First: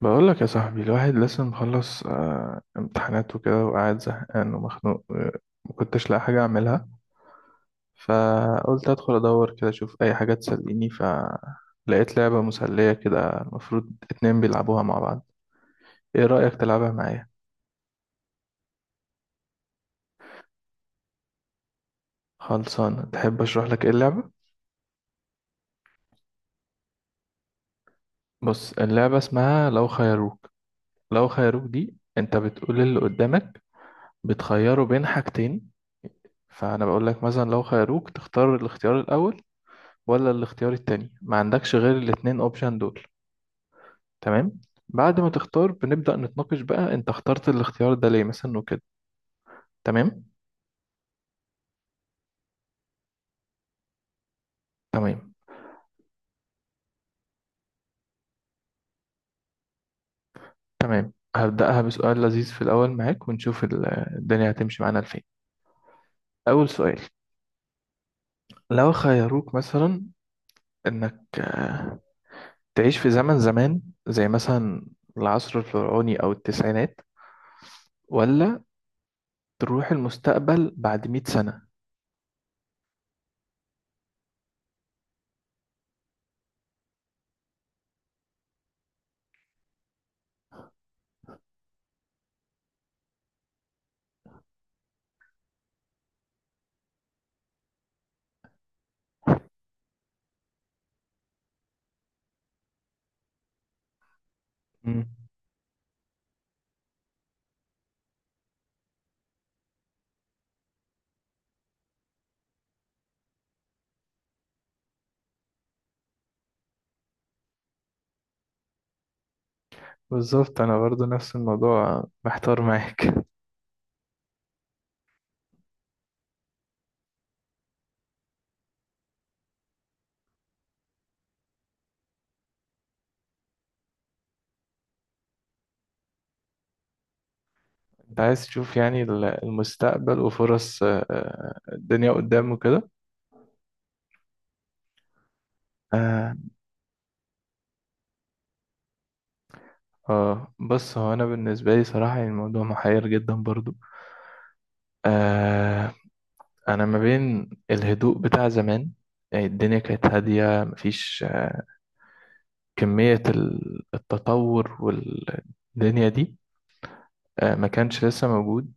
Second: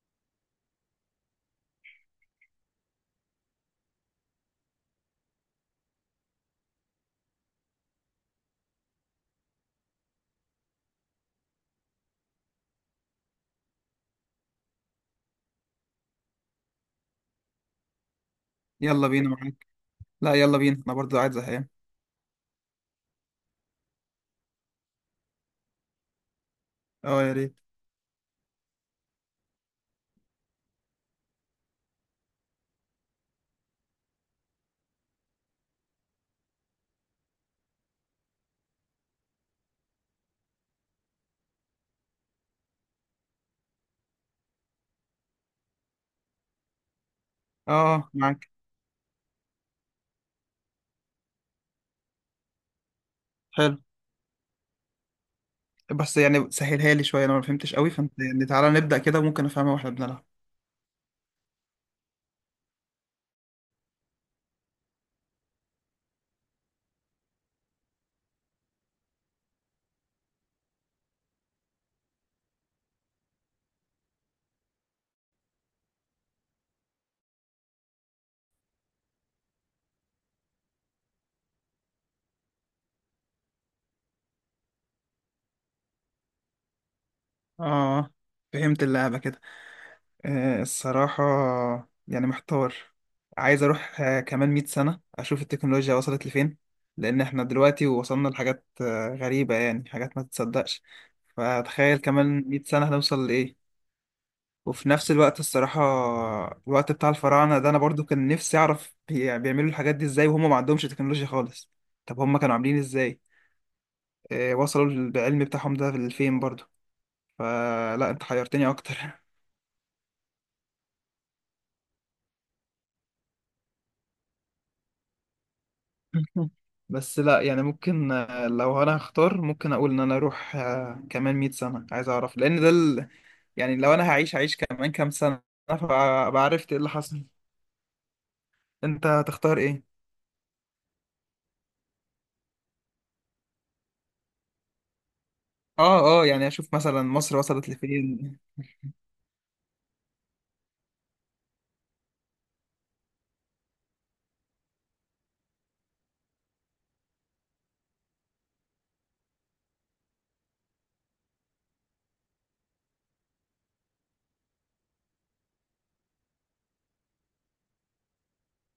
بقول لك يا صاحبي الواحد لسه مخلص امتحانات وكده وقاعد زهقان ومخنوق ما كنتش لاقي حاجة أعملها. فقلت أدخل أدور كده أشوف أي حاجة تسليني، فلقيت لعبة مسلية كده المفروض اتنين بيلعبوها مع بعض. إيه رأيك تلعبها معايا؟ يلا بينا معاك. لا، يلا بينا، انا برضه قاعد زهقان. خلصانة، تحب أشرح لك إيه اللعبة؟ اه، يا ريت. بص، اللعبة اسمها لو خيروك. لو خيروك دي أنت بتقول اللي قدامك، بتخيره بين حاجتين. فأنا بقول لك مثلا لو خيروك تختار الاختيار الأول ولا الاختيار التاني، ما عندكش غير الاتنين اوبشن دول. تمام؟ بعد ما تختار بنبدأ نتناقش بقى، انت اخترت الاختيار ده اه ليه معاك. مثلا وكده. تمام حلو. تمام بس يعني سهلها لي شويه، انا ما فهمتش قوي، فانت يعني تعالى نبدا كده ممكن افهمها واحنا بنلعب. تمام. هبدأها بسؤال لذيذ في الأول معاك، ونشوف الدنيا هتمشي معانا لفين. أول سؤال، لو خيروك مثلا إنك تعيش في زمن زمان، زي مثلا العصر الفرعوني أو التسعينات، ولا تروح المستقبل بعد مئة سنة. اه، فهمت اللعبه كده. آه الصراحه، يعني محتار. عايز اروح كمان 100 سنه اشوف التكنولوجيا وصلت لفين. لان احنا دلوقتي وصلنا لحاجات غريبه، يعني حاجات ما تتصدقش. فتخيل كمان 100 سنه هنوصل لايه. وفي نفس مم. الوقت الصراحة، الوقت بتاع الفراعنة ده أنا برضو كان نفسي أعرف بيعملوا الحاجات دي إزاي وهم ما عندهمش تكنولوجيا خالص. طب هم كانوا عاملين إزاي؟ وصلوا بالعلم بتاعهم ده لفين برضو؟ فلا، أنت حيرتني أكتر. بالظبط، أنا برضو نفس الموضوع محتار معاك. بس لا يعني ممكن، لو أنا هختار ممكن أقول إن أنا أروح كمان 100 سنة. عايز أعرف لأن ده يعني لو أنا هعيش كمان كام سنة فعرفت إيه اللي حصل. انت عايز تشوف يعني أنت هتختار إيه؟ المستقبل وفرص الدنيا قدام وكده. آه يعني أشوف مثلا مصر وصلت لفين. بص، هو أنا بالنسبة لي صراحة يعني الموضوع محير جدا برضو. آه، أنا ما بين الهدوء بتاع زمان، يعني الدنيا كانت هادية، مفيش كمية التطور والدنيا دي آه ما كانش لسه موجود.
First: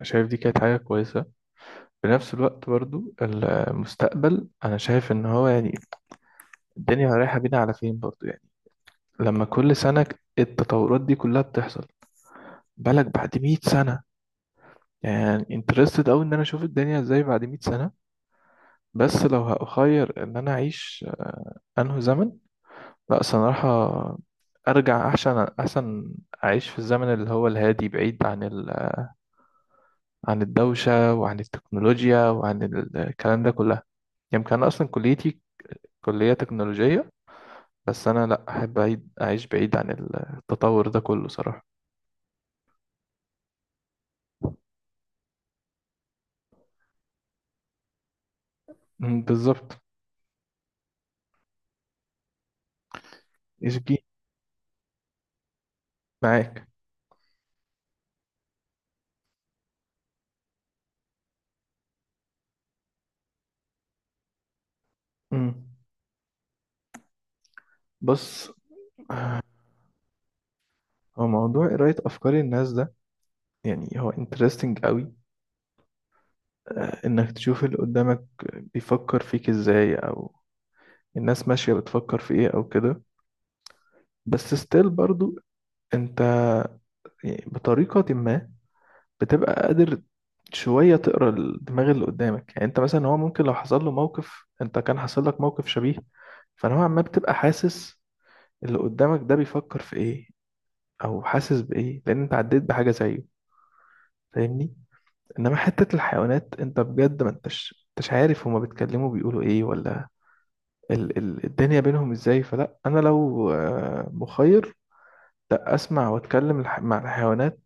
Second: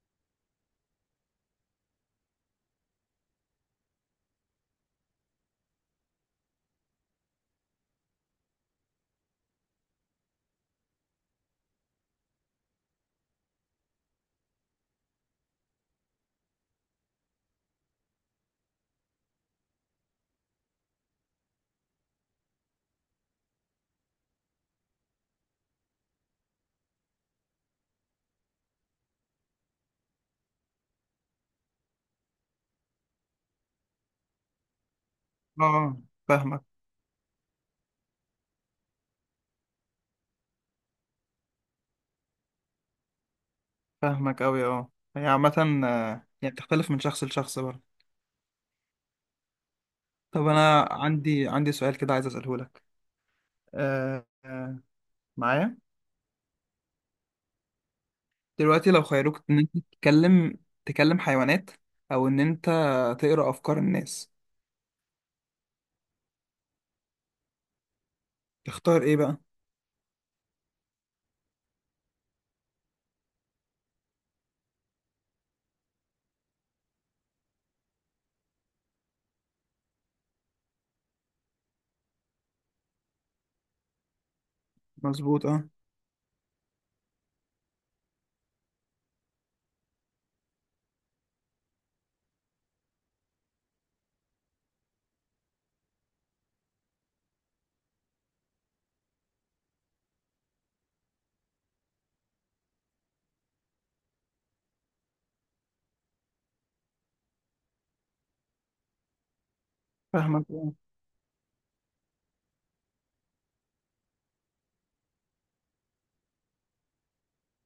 فشايف دي كانت حاجة كويسة. في نفس الوقت برضو المستقبل أنا شايف إن هو يعني الدنيا رايحة بينا على فين برضو يعني. لما كل سنة التطورات دي كلها بتحصل، بالك بعد 100 سنة؟ يعني انترستد أوي إن أنا أشوف الدنيا إزاي بعد 100 سنة. بس لو هأخير إن أنا أعيش أنهي زمن، لأ صراحة أرجع. أحسن أعيش في الزمن اللي هو الهادي، بعيد عن عن الدوشة وعن التكنولوجيا وعن الكلام ده كلها. يمكن أنا أصلا كليتي آه كلية فاهمك تكنولوجية، بس أنا لأ، أحب أعيد أعيش بعيد عن التطور ده كله صراحة. فاهمك أوي أه، هي عامة، يعني بتختلف من شخص لشخص برضه. مم، بالظبط. طب أنا عندي سؤال كده عايز أسأله لك. إيش جي؟ أه، معايا. معاك. دلوقتي لو خيروك إن أنت تكلم حيوانات، أو إن أنت تقرأ أفكار الناس، مم. بص، تختار إيه بقى؟ هو موضوع قراية أفكار الناس ده يعني هو interesting قوي. آه، إنك تشوف اللي قدامك بيفكر فيك إزاي، أو الناس ماشية بتفكر في إيه أو كده. بس ستيل برضو مظبوط أه. أنت يعني بطريقة ما بتبقى قادر شوية تقرا الدماغ اللي قدامك. يعني أنت مثلا هو ممكن لو حصل له موقف أنت كان حصل لك موقف شبيه، فنوعا ما بتبقى حاسس اللي قدامك ده بيفكر في إيه أو حاسس بإيه، لأن أنت عديت بحاجة زيه. فاهمني؟ انما حتة الحيوانات، انت بجد ما انتش عارف هما بيتكلموا بيقولوا ايه، ولا فاهمك أه. ال ال الدنيا بينهم ازاي. فلا، انا لو مخير، لا اسمع واتكلم مع الحيوانات،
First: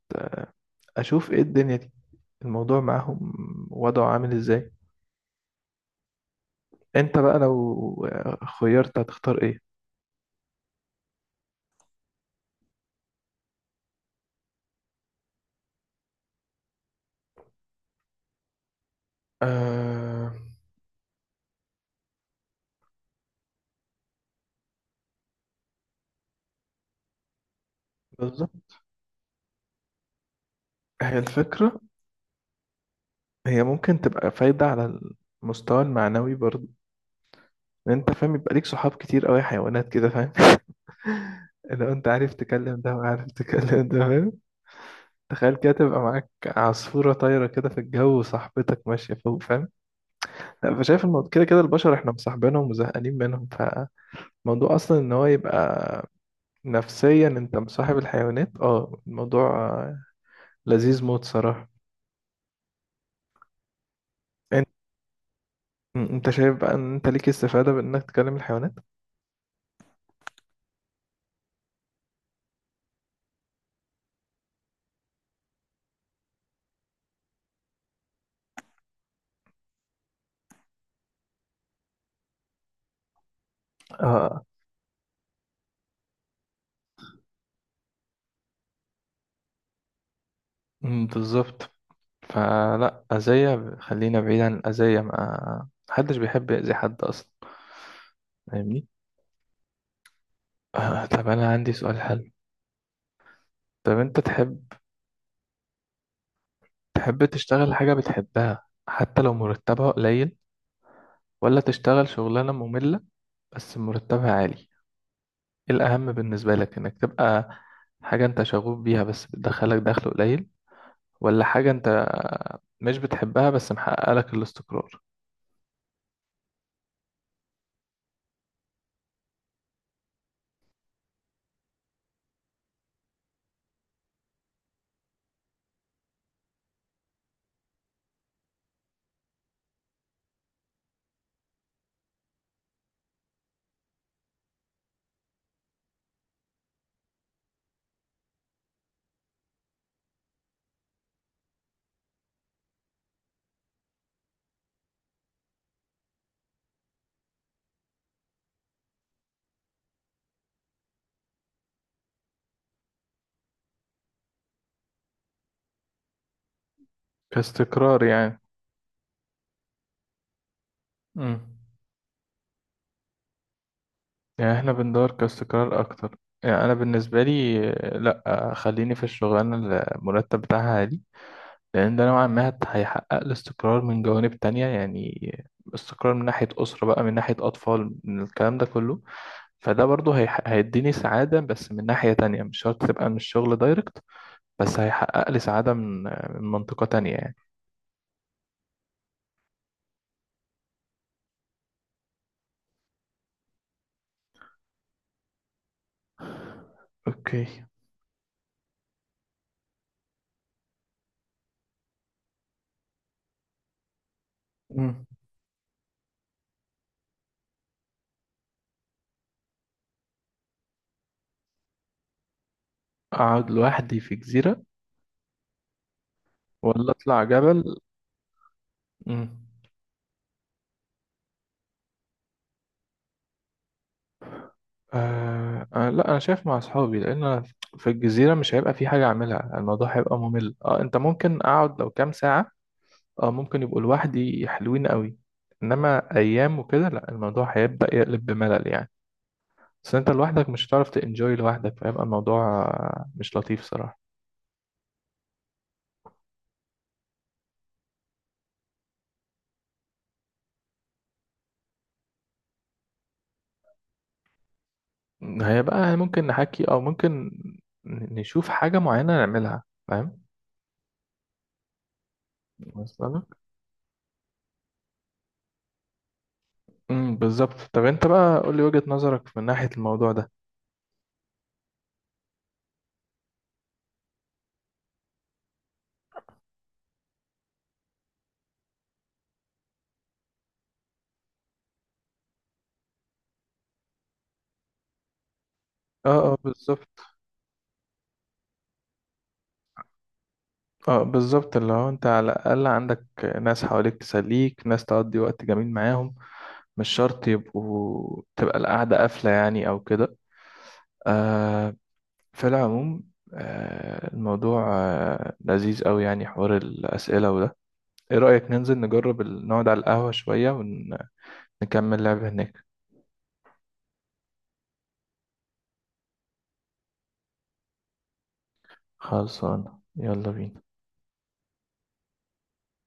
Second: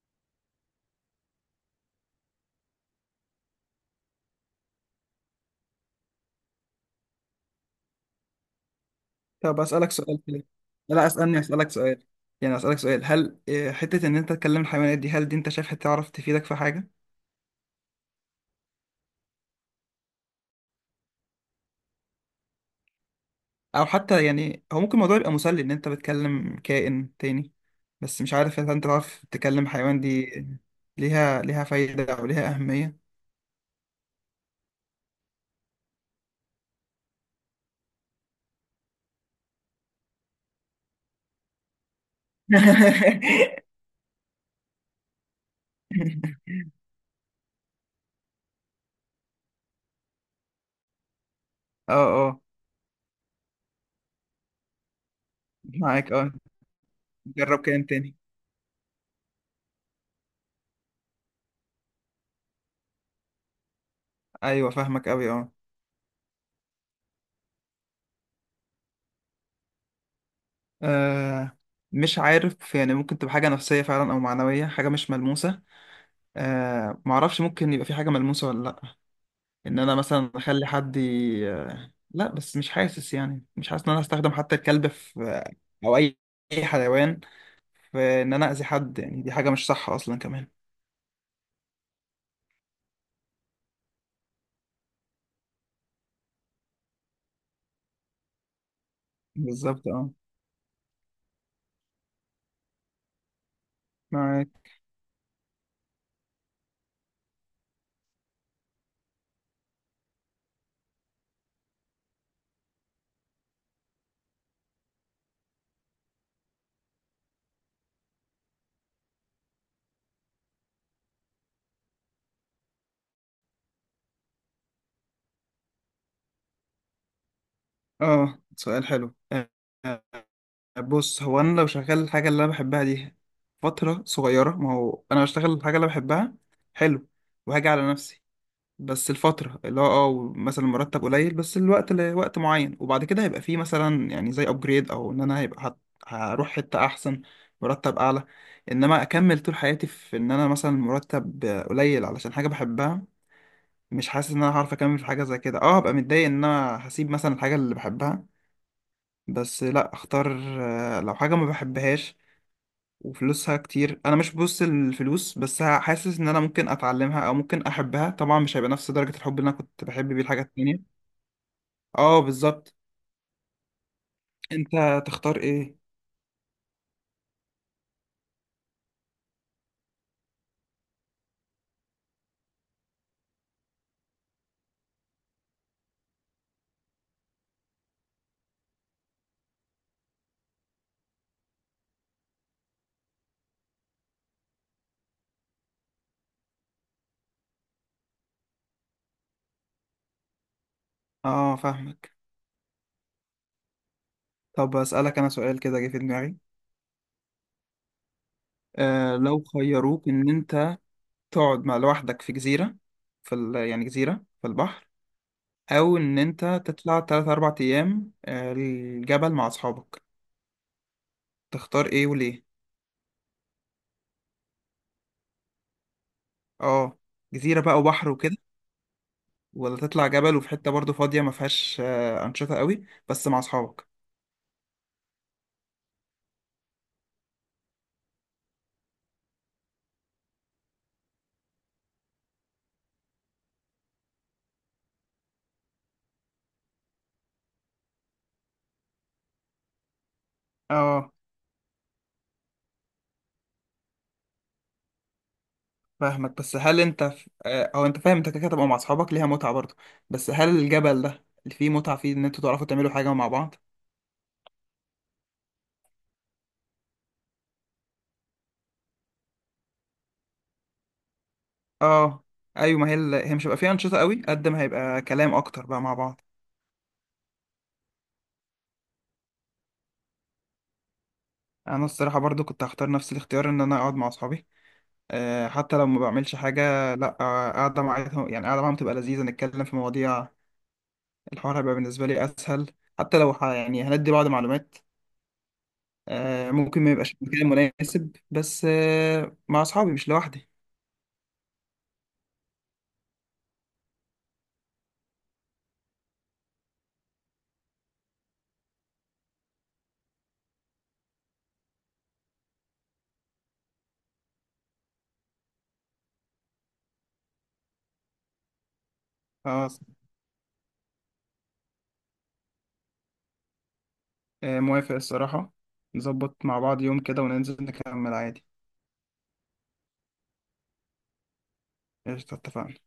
اشوف ايه الدنيا دي، الموضوع معاهم وضعه عامل ازاي. انت بقى لو خيرت هتختار ايه؟ طب أسألك سؤال كده، لا، أسألني أسألك سؤال. يعني أسألك سؤال، هل حتة إن أنت تكلم الحيوانات دي هل دي أنت شايفها تعرف تفيدك في حاجة؟ آه، او حتى يعني هو ممكن الموضوع يبقى مسلي ان انت بتكلم كائن تاني، بس مش عارف بالظبط. اذا انت تعرف تكلم حيوان دي هي ليها الفكرة، فايدة او ليها اهمية. هي ممكن تبقى فايدة على المستوى المعنوي برضه. إن انت فاهم، يبقى ليك صحاب كتير قوي حيوانات كده، فاهم؟ لو انت عارف تكلم ده وعارف تكلم ده، فاهم؟ تخيل كده تبقى معاك عصفورة طايرة كده في الجو وصاحبتك ماشية فوق، فاهم؟ لا، فشايف الموضوع كده كده البشر اه، احنا اه مصاحبينهم وزهقانين منهم، فالموضوع أصلا إن هو يبقى معاك. اه نفسيا أنت جرب كائن مصاحب تاني. الحيوانات، اه الموضوع لذيذ موت صراحة. أنت ايوه فاهمك اوي اه. أنت شايف بقى إن أنت ليك استفادة بإنك تكلم الحيوانات؟ آه، مش عارف، يعني ممكن تبقى حاجة نفسية فعلا، او معنوية، حاجة مش ملموسة. آه معرفش، ممكن يبقى في حاجة ملموسة ولا لأ. إن أنا مثلا أخلي حد ي... آه، لأ، بس مش حاسس، يعني مش حاسس إن أنا هستخدم اه. حتى الكلب في، او اي أي حيوان. فان انا اذي حد، يعني دي حاجه مش صح اصلا كمان. أمم، بالظبط. فلا، أذية خلينا بعيد عن الأذية، ما محدش بيحب يأذي حد أصلا. فاهمني. بالظبط اه. آه، طب أنا عندي سؤال حلو. طب أنت معاك تحب تشتغل حاجة بتحبها حتى لو مرتبها قليل، ولا تشتغل شغلانة مملة بس مرتبها عالي؟ ايه الأهم بالنسبة لك، انك تبقى حاجة انت شغوف بيها بس بتدخلك دخل قليل، ولا حاجة انت مش بتحبها بس محقق لك الاستقرار؟ اه. سؤال حلو، آه، بص هو انا لو شغال الحاجه اللي انا بحبها دي فتره صغيره، ما هو انا بشتغل الحاجه اللي أنا بحبها. حلو وهاجي على نفسي. بس الفترة اللي هو اه مثلا المرتب قليل، بس الوقت لوقت معين، وبعد كده هيبقى فيه مثلا يعني زي ابجريد، او ان انا هيبقى هروح حتة احسن، مرتب اعلى. انما اكمل طول حياتي في ان انا مثلا مرتب قليل علشان حاجة بحبها، مش حاسس ان انا هعرف اكمل في حاجة زي كده. اه هبقى متضايق ان انا هسيب مثلا الحاجة اللي بحبها. بس لا، اختار لو حاجة ما بحبهاش وفلوسها كتير. انا مش ببص الفلوس، بس حاسس ان انا ممكن اتعلمها او ممكن كاستقرار احبها. طبعا يعني. مش هيبقى نفس درجة الحب اللي انا كنت بحب بيه الحاجة التانية. امم. اه بالظبط. يعني احنا انت بندور تختار ايه؟ كاستقرار اكتر. يعني انا بالنسبة لي لا آه،، خليني في الشغلانة اللي المرتب بتاعها عالي، لأن ده نوعا ما هيحقق الاستقرار من جوانب تانية يعني. استقرار من ناحية أسرة بقى، من ناحية أطفال، من الكلام ده كله. فده برضه هيديني سعادة، بس من ناحية تانية مش شرط تبقى من الشغل دايركت، بس هيحقق لي سعادة من من منطقة تانية يعني. اه فاهمك. طب اسألك انا سؤال كده جه في دماغي. أوكي. آه لو خيروك ان انت تقعد لوحدك في جزيرة، يعني جزيرة في البحر، مم. او ان انت تطلع 3 4 ايام الجبل مع اصحابك، تختار ايه وليه؟ أقعد لوحدي في جزيرة، ولا اه أطلع جزيرة جبل؟ بقى وبحر وكده، مم. ولا تطلع جبل وفي حتة برضو فاضية ما فيهاش أنشطة قوي، بس مع أصحابك؟ لا، أنا شايف مع أصحابي. لأن أنا في الجزيرة مش هيبقى في حاجة أعملها، الموضوع هيبقى ممل. أه، أنت ممكن أقعد لو كام ساعة، اه ممكن يبقوا لوحدي حلوين قوي، انما ايام وكده لا، الموضوع هيبدأ يقلب بملل يعني. بس انت لوحدك مش هتعرف اه تنجوي لوحدك، فيبقى الموضوع مش لطيف صراحة. فاهمك. بس هل أنت ف... آه، أو أنت فاهم أنت كده كده تبقى مع أصحابك ليها متعة برضو، بس هل الجبل ده اللي فيه متعة فيه إن أنتوا تعرفوا تعملوا حاجة مع بعض؟ هيبقى ممكن نحكي، او ممكن نشوف حاجة معينة نعملها، فاهم؟ اه. أيوة، ما هي ال... مثلا. هي مش هيبقى فيها أنشطة قوي قد ما هيبقى كلام أكتر بقى مع بعض. امم، بالظبط. طب انت بقى قول لي وجهة نظرك من ناحية الموضوع ده. أنا الصراحة برضو كنت هختار نفس الاختيار، إن أنا أقعد مع أصحابي. حتى لو ما بعملش حاجة لأ، قاعدة معاهم، يعني قاعدة معاهم تبقى لذيذة نتكلم في مواضيع. الحوار هيبقى بالنسبة لي أسهل، حتى لو يعني هندي بعض معلومات. اه. اه ممكن بالظبط. ما يبقاش مكان مناسب، بس مع أصحابي مش لوحدي. اه بالظبط. اللي هو انت على الاقل عندك ناس حواليك تسليك، ناس تقضي وقت جميل معاهم، مش شرط يبقوا تبقى القعدة قافلة يعني أو كده. آه. في العموم، آه الموضوع آه لذيذ أوي يعني حوار الأسئلة وده. إيه رأيك ننزل نجرب نقعد على خلاص. القهوة شوية ونكمل لعب هناك؟ موافق الصراحة. نظبط مع بعض يوم كده وننزل نكمل عادي. خلصانة، يلا بينا. قشطة، اتفقنا.